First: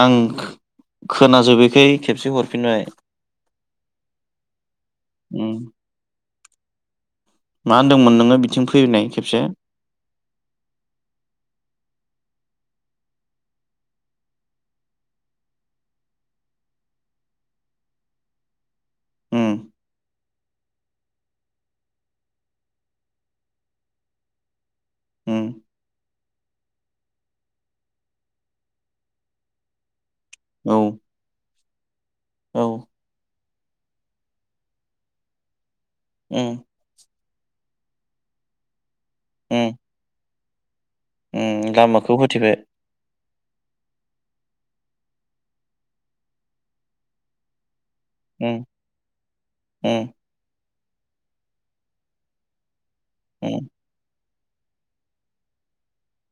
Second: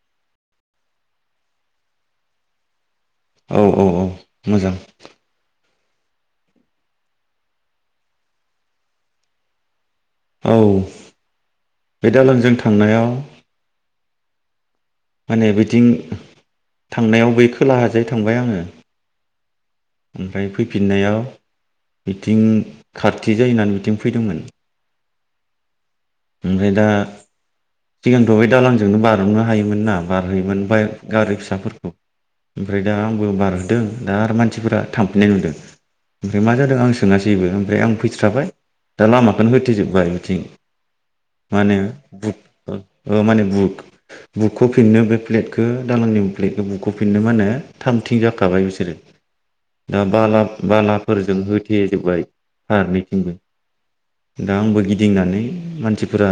आं खोनाजोबैखाय खेबसे हरफिनबाय। औ औ औ मोजां उम मा होनदोंमोन नोङो बिथिं फैनाय खेबसे औ बे दालांजों थांनायाव माने बिथिं थांनायाव बै खोलाहाजै थांबाय आङो उम ओमफ्राय फैफिननायाव बिथिं खाथि जायो होननानै बिथिं फैदोंमोन। उम ओमफ्राय दा सिगांथ' बे दालांजोंनो बारनो हायोमोन ना। बारहोयोमोन औ बाइक गारि फिसाफोरखौ। [unintelligible] औ ओमफ्राय दा आंबो बार दों दा आरो मानसिफोरा थांफिननाय नुदों। ओमफ्राय उम मा जादों आं सोंयासैबो ओमफ्राय आं फैस्राबाय दा लामाखौनो उम होथेजोबबाय बेथिं लामाखौ होथेबाय। माने बुखु बुखुफिन्नो बे प्लेटखौ दालांनि प्लेटखौ बुखुफिन्नो फिननो मा‌ होनो थाम‌ थिम उम जाखाबाय बिसोरो दा उम बाला बाला फोरजों होथे जोब्बाय फारनैथिंबो उम दा आंबो गिदिंनानै मानसिफोरा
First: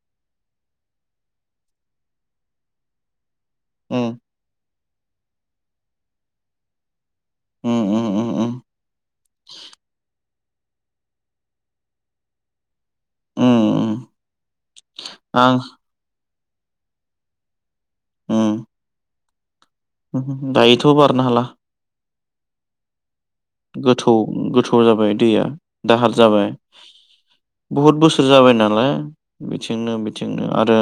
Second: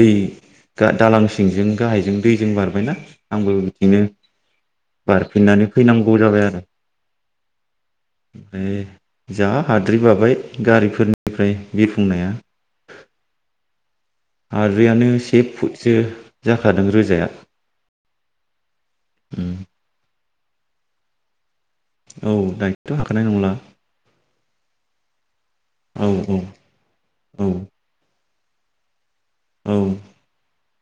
दै दा दालां सिंजों गाहायजों दैजों बारबायना आंबो बिदिनो उम बारफिननानै फैनांगौ जाबाय आरो उम उम उम उम ओमफ्राय जा हाद्रि बाबाय गारिफोरनिफ्राय बिरफुंनाया। उम उम आरो दैयानो से आं फुटसो जाखादों रोजाया। अम अम दायोथ' बारनो हाला औ दायोथ' हाखानाय नंला गोथौ गोथौ जाबाय दैया औ दाहार जाबाय औ बुहुद बो थोर जाबाय नालाय औ बिथिंनो बिथिंनो आरो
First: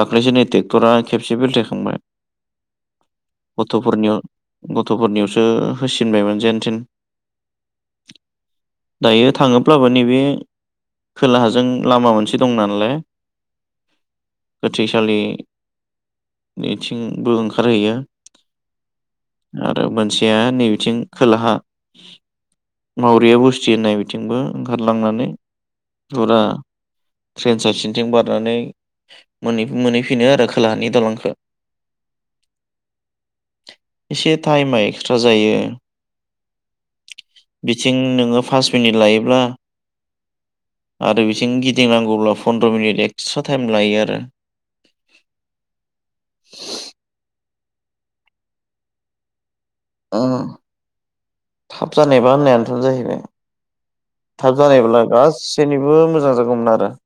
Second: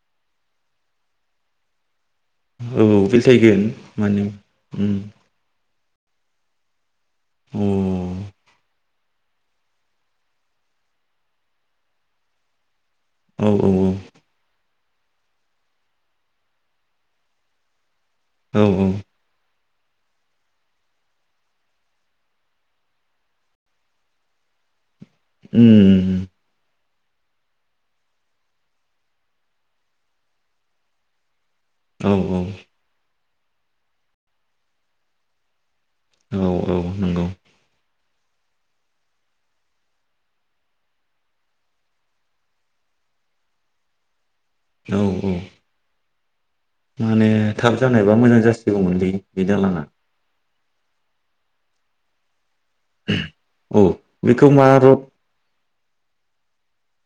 दाख्लैसो नै ट्रेक्टरा खेबसे बेलथायखांबाय। औ बेलथायगोन गथ'फोरनियाव माने थिनबायमोन जेनथेन अम दायो थाङोब्लाबो नैबे खोलाहाजों लामा मोनसे दं नालाय औ औ औ गोथैसालिनिथिंबो ओंखारहैयो औ औ आरो मोनसेया नै बिथिं खोलाहा मावरिया बस्थि होननाय बिथिंबो ओंखा रलांनानै उम जुरा ट्रेन सेसिनथिं बारनानै मोनै-मोनहैफिनो आरो खोलाहानि दलंखो औ औ एसे टाइमा एक्सट्रा जायो। औ औ नंगौ ङो फासट मिनिट लायोब्ला आरो बिथिं गिदिंनांगौब्ला फनद्र मिनिट एक्सट्रा टाइम लायो आरो। औ औ [inaudible] माने थाब जानायबा मोजां जासिगौमोनलै बिनो दालाङा ओ थाब जानायबा होननाया जाहैबाय औ बेखौ थाब मा रड जानायब्ला गासैनिबो मोजां जागौमोन आ [unintelligible]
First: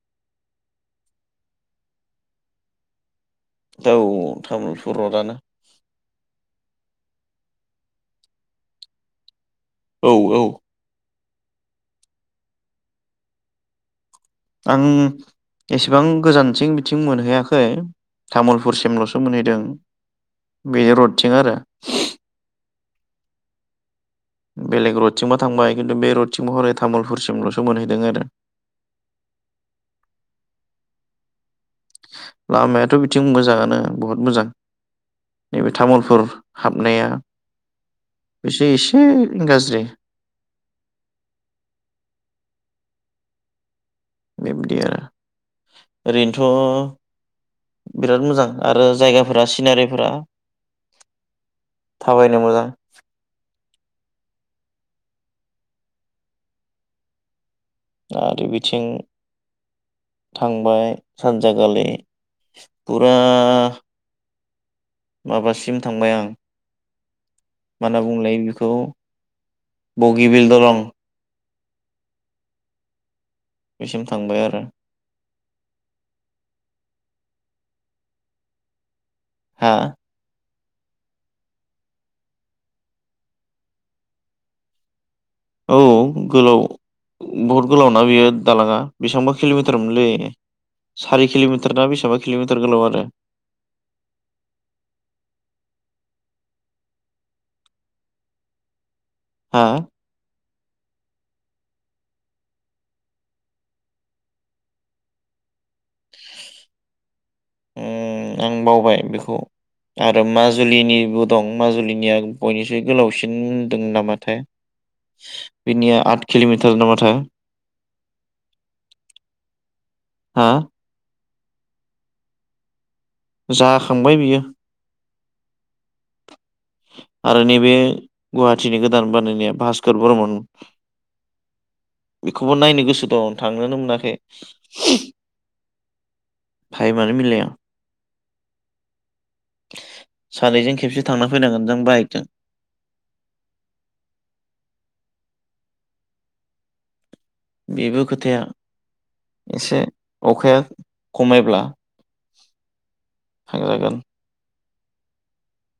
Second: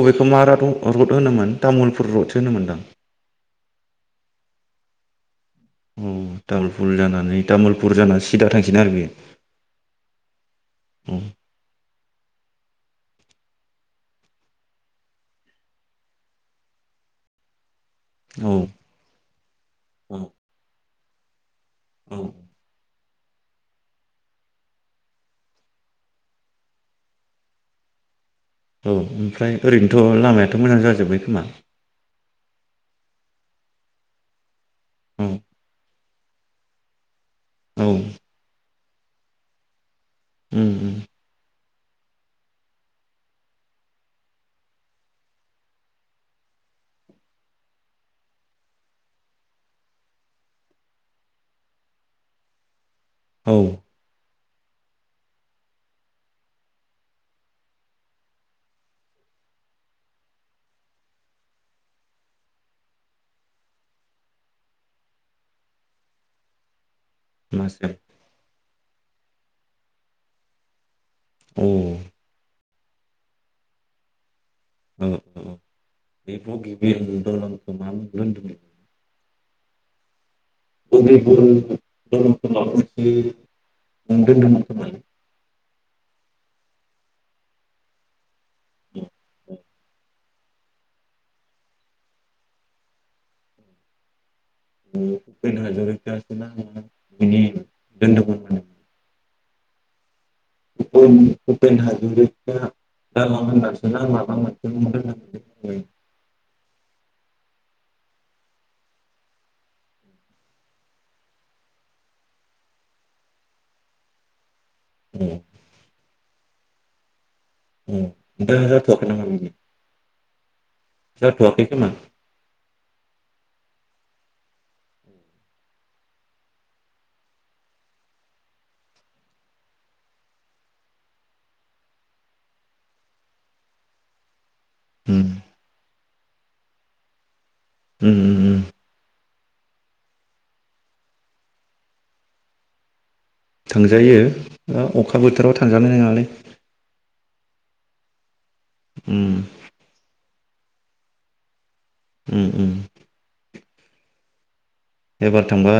अबेखौ मा रड रड होनोमोन तामुलपुर रडसो होनोमोनदां औ तामुलपुर रडानो औ तामुलपुर जानानै तामुलपुर जानानै सिदा थांसोन आरो बेयो औ औ अम आं एसेबां गोजानथिं बिथिं मोनहैयाखै औ तामुलपुरसिमलसो मोनहैदों बे रड बिथिं आरो औ बेलेग रडथिमबा थांबाय खिन्थु बे रडथिम महरै तामुलपुरसिमलसो मोनहैदों आरो। औ ओमफ्राय ओरैनोथ लामायाथ मोजां जाजोब्बाय खोमा। लामायाथ बिथिं मोजाङानो बहुद मोजां औ नैबे तामुलपुर हाबनाया औ ए-एसे गाज्रि उम उम। बेबदि आरो ओरैनोथ बिराद मोजां आरो जायगाफोरा सिनारिफोरा थाबायनो मोजां। औ। आरो बिथिं थांबाय सानज गालि फुरा माबासिम थांबाय आं। मा मासेब होनना बुंलाय बेखौ। बगि बिल दलं उम। बेसिम थांबाय आरो। [unintelligible] हा। [unintelligible] औ गोलाव बहुद गोलावना बियो। दालाङा बेसेबांबा किल'मिटारमोनलै सारि किल'मिटार ना बेसेबा किल'मिटार गोलाव आरो। [unintelligible] हा। [unintelligible] उम आं बावबाय बेखौ आरो माजुलिनिबो दं माजुलिनिया बयनिस्रुइ गोलावसिन होनदों नामाथाय। औ बिनि आ। किल'मिटार नामा थाय। उम दा जाथ'वाखै नामा बिदि। हा। जथवाखै खोमा। जाखांबाय बियो। आरो नैबे गुहाटिनि गोदान बानायनाया भास्कर बर्मन बेखौबो नायनो गोसो दं थांनोनो मोनाखै उम। टाइमानो मिलाया उम उम उम। सानैजों खेबसे थांना फैनांगोन जों बाइकजों थांजायो अखा बोथोराव थांजानाय नोङालै! बेबो खोथाया। उम एसे अखाया। खमायब्ला। उम उम। थांजागोन। एबार थांबा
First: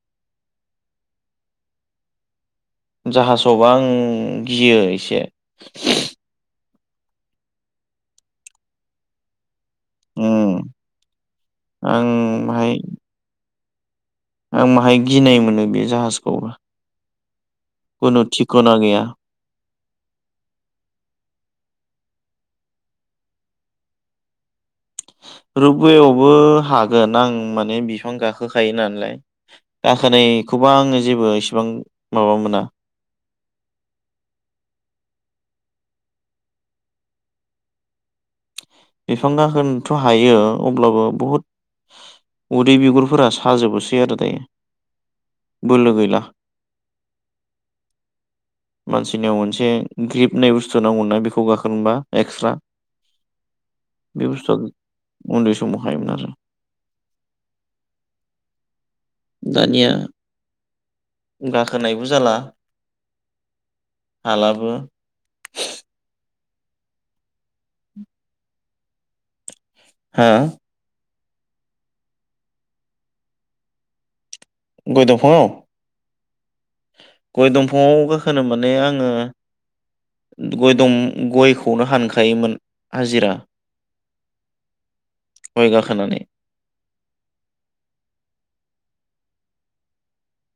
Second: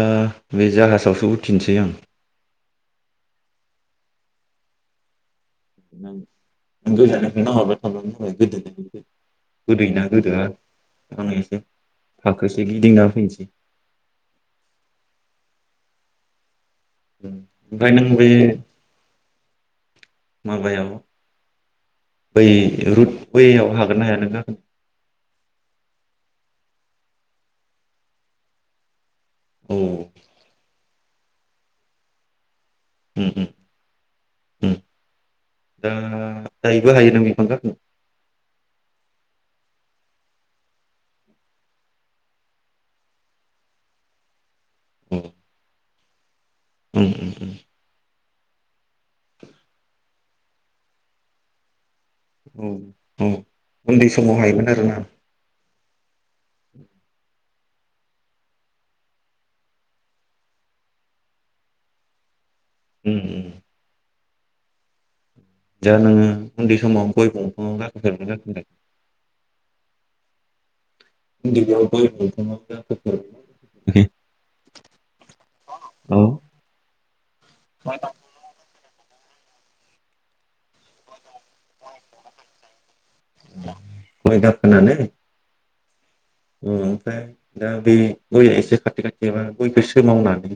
बे जाहाजावसो उथिनसै आं। जाहाजावबा आं गियो एसे गोजाननिफ्राय नाहरबाय थाबानो जाबाय गोदोननिफ्राय गोदोयो ना गोदोआ उम थांनायसै आं फाखोसे बाहाय गिदिंना फैनोसै आं माहाय गिनाय मोनो बे जाहाजखौबो! ओमफाय नों खुनु बे थिखना गैया माबायाव बै रुट बैयाव हागोन ना हाया नो गाखोनो। रपवेयावबो हागोन आं माने बिफां गाखोखायो नालाय औ गाखोनायखौबा आङो जेबो इसेबां माबा मोना उम उम उम दा दायोबो हायो नों बिफां गाखो बिफां गाखोनो थ' हायो अब्लाबो बहुद उदै बिगुरफोरा साजोबोसै आरो दायो औ बोलो गैला उम मानसिनियाव मोनसे ग्रिब होननाय बुस्थु नांगौना बेखौ गाखोनोबा एक्सट्रा औ औ उन्दै समाव हायोमोन आरोना सम हायो मोन आरो दानिया गाखोनायबो जाला उम हालाबो दा नोङो उन्दै समाव गय बिफांयाव गाखोफेरदों ना गाखो फेराखै हा [unintelligible] गय दंफांङाव औ गय दंफाङाव गाखोनो माने आङो गय दं गयखौनो हानखायोमोन हाजिरा गय गाखो नानै गय गाखोनानै ओमफ्राय दा बे गयया एसे खा खाथि खाथिबा गयखौसो मावनानै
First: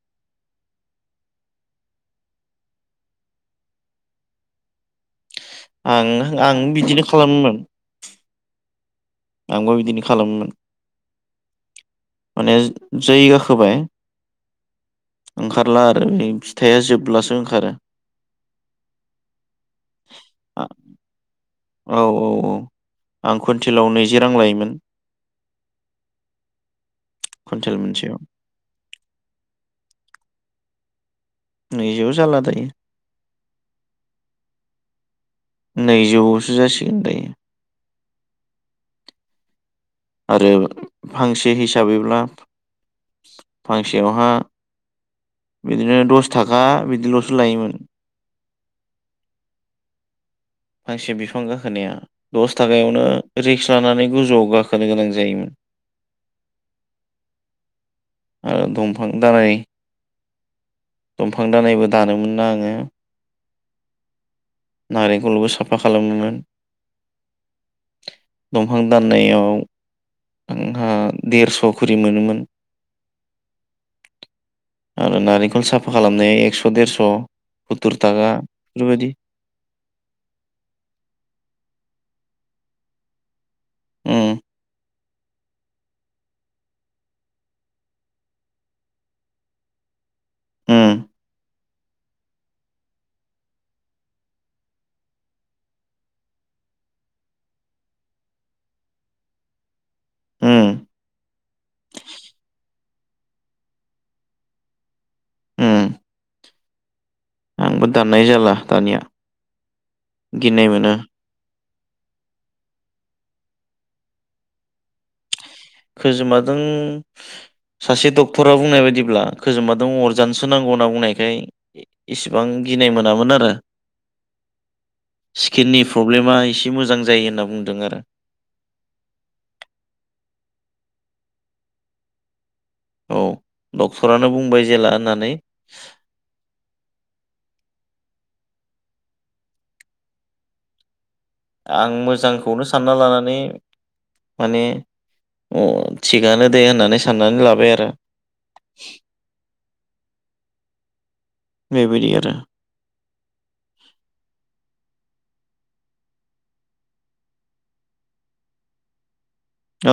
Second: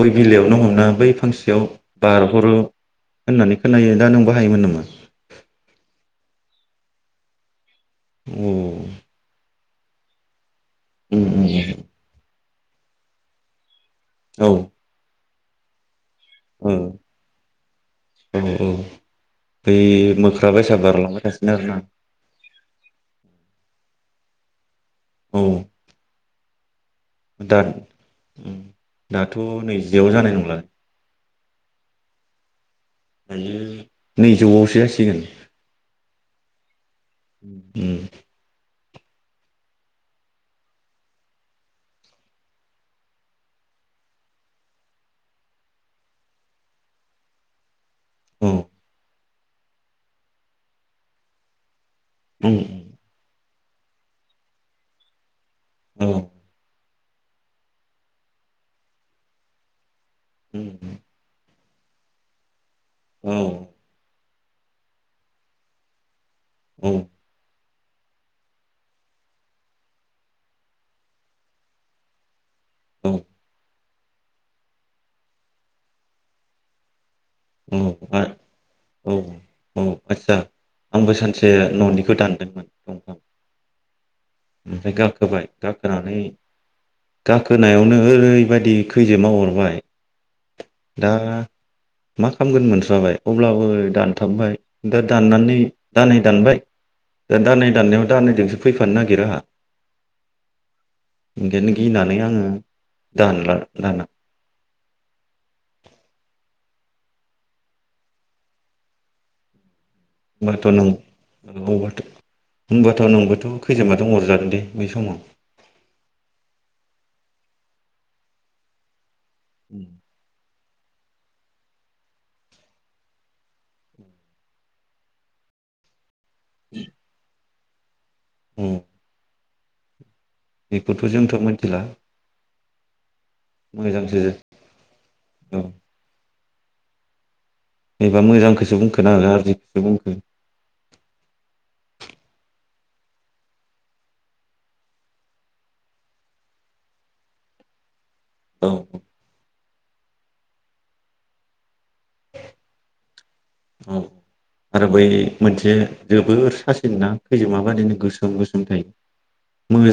गय बिलाइयावनो हमना बै फांसेयाव बारहरो होननानै खोनायो दा नों बो हायोमोन नामा? आं आं बिदिनो खालामोमोन औ आंबो बिदिनो खालामोमोन उम उम माने जै गाखोबाय औ ओंखारला आरो बे औ फिथाइया जोबब्लासो ओंखारो औ औ बै आ- मोख्राबायसा बारलांबाय थासि औ औ औ आं कुन्टिलाव नैजि रां लायोमोन औ दा कुइन्टेल मोनसेयाव दाथ' नैजि जेयाव जानाय नंला नै जियाव जाला दायो। दायो नैजौआवसो जासिगोन नैजौसो जासिगोन दायो उम आरो फांसे हिसाबैब्ला फांसेयावहा बिदिनो दस थाखा बिदिल'सो लायोमोन। औ फांसे बिफां गाखो नाया उम दस थाखायावनो रिक्स लानानै गोजौआव गाखोनो गोनां जायोमोन औ ओ दफां दानाय उम दंफां दानायबो दानोमोन ना आङो औ नारें खलबो साफा खालामदोंमोन। औ दंफां दाननायाव आंहा देरस' खरि मोनोमोन आरो नारेंखल साफा खालामनायाव एकस' देरस' औ सुततुर आ थाखा औ बेफोरबायदि औ आच्छा आंबो सानसे न'निखौ दानदोंमोन दंफां। उम ओमफ्राय गा रबाय गाखोनानै गाखोनायावनो ओरैबायदि खैजेमा अरबाय उम दा मा खालामगोन मोनस्राबाय अब्लाबो दानथाबबाय दा दाननानै दानाय दानबाय दा दानाय दाननायाव दानैजोंसो फैफानो नागिरो आंहा उम ओंखायनो गिना नाने आङो दानला दाना हम आंबो दाननाय जाला दानिया [unintelligible] गिनाय मोनो खैजोमा दं अरजादों दे बै समाव। खोजोमादों सासे डक्टरा बुंनाय बायदिब्ला खोजोमबाादों अरजानो सो नांगौ नांगौ होनना बुंनायखाय इसेबां गिनाय मोनामोन आरो स्किननि प्रब ब्लेमा एसे मोजां जायो होनना बुङो दों आरो हम बेखौथ' जोंथ' मिथिला। औ मोजांसो डक्टरानो बुंबाय जेला होननानै औ एबा मोजांखौसो बुंखो ना गाज्रिखौसो बुंखो? आं मोजांखौनो सानना लानानै माने अ थिगानो दे होननानै साननानै लाबाय आरो। औ बेबायदि आरो। औ आरो बै मोनसे जोबोर सासिनो ना खैजोमा बादिनो गोसोम गोसोम थायो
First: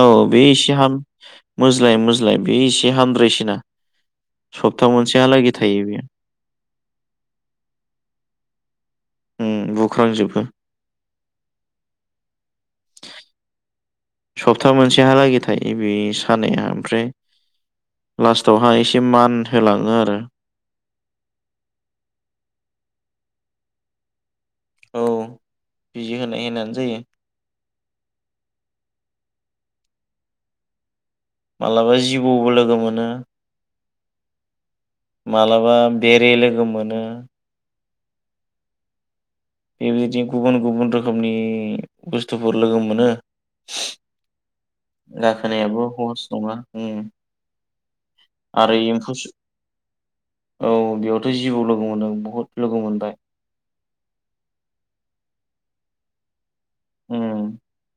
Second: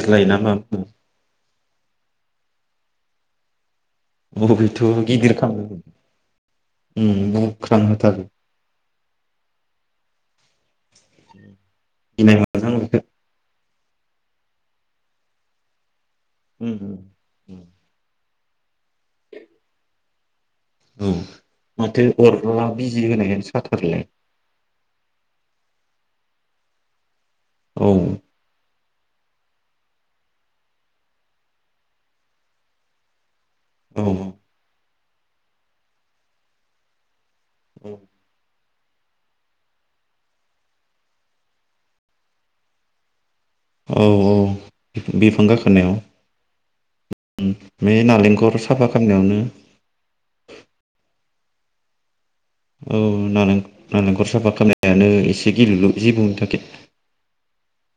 औ ना मा बुङो बेसहाम मोज्लाय मोज्लाय बे एसे हामद्रायसिना सप्ता अबेथ' गिदिर मोनसेहालागै खालामो थायो बेयो उम बुख्रां होथारो। उम बुख्रांजोबो गिनाय मोनो था मोनसेहालागै थायो बेयो उम लास्टावहाय एसे मान होलाङो आरो औ माथो अरब्ला बिजि होनायानो साथारोलाय। औ बिजि होनाय होनानो जायो। औ। मालाबा जिबौबो लोगो मोनो औ। मालाबा बेरे लोगो मोनो। औ। बेबायदि गुबुन गुबुन रोखोमनि बुस्थुफोर लोगो मोनो। औ औ बिफां गाखोनायाबो गाखोनोनायाव हहस नङा उम बे नालेंखर आरो साफा एम्फौ सु खालामनायावनो औ बेयावथ' जिबौ लोगो मोनो बुहत औ नालें नालेंखर साफा खालामनायानो एसे गिलु लु जिबौनि थाखाय। ओम।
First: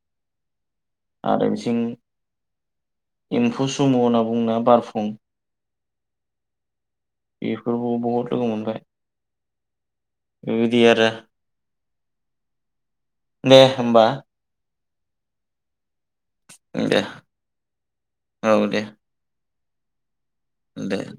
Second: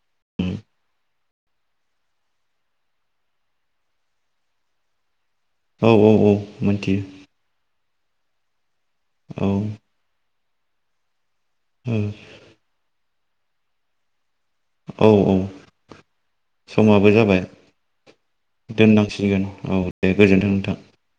[inaudible] आरो बिथिं एम्फौ सुमु होनना बुंना बारफुं औ औ औ मोनथियो। [unintelligible] औ। ओइदि आरो। ओ दे होमबा। औ औ। दे समाबो जाबाय औ दे दोननांसिगोन। औ। दे गोजोन्थों नोंथां। दे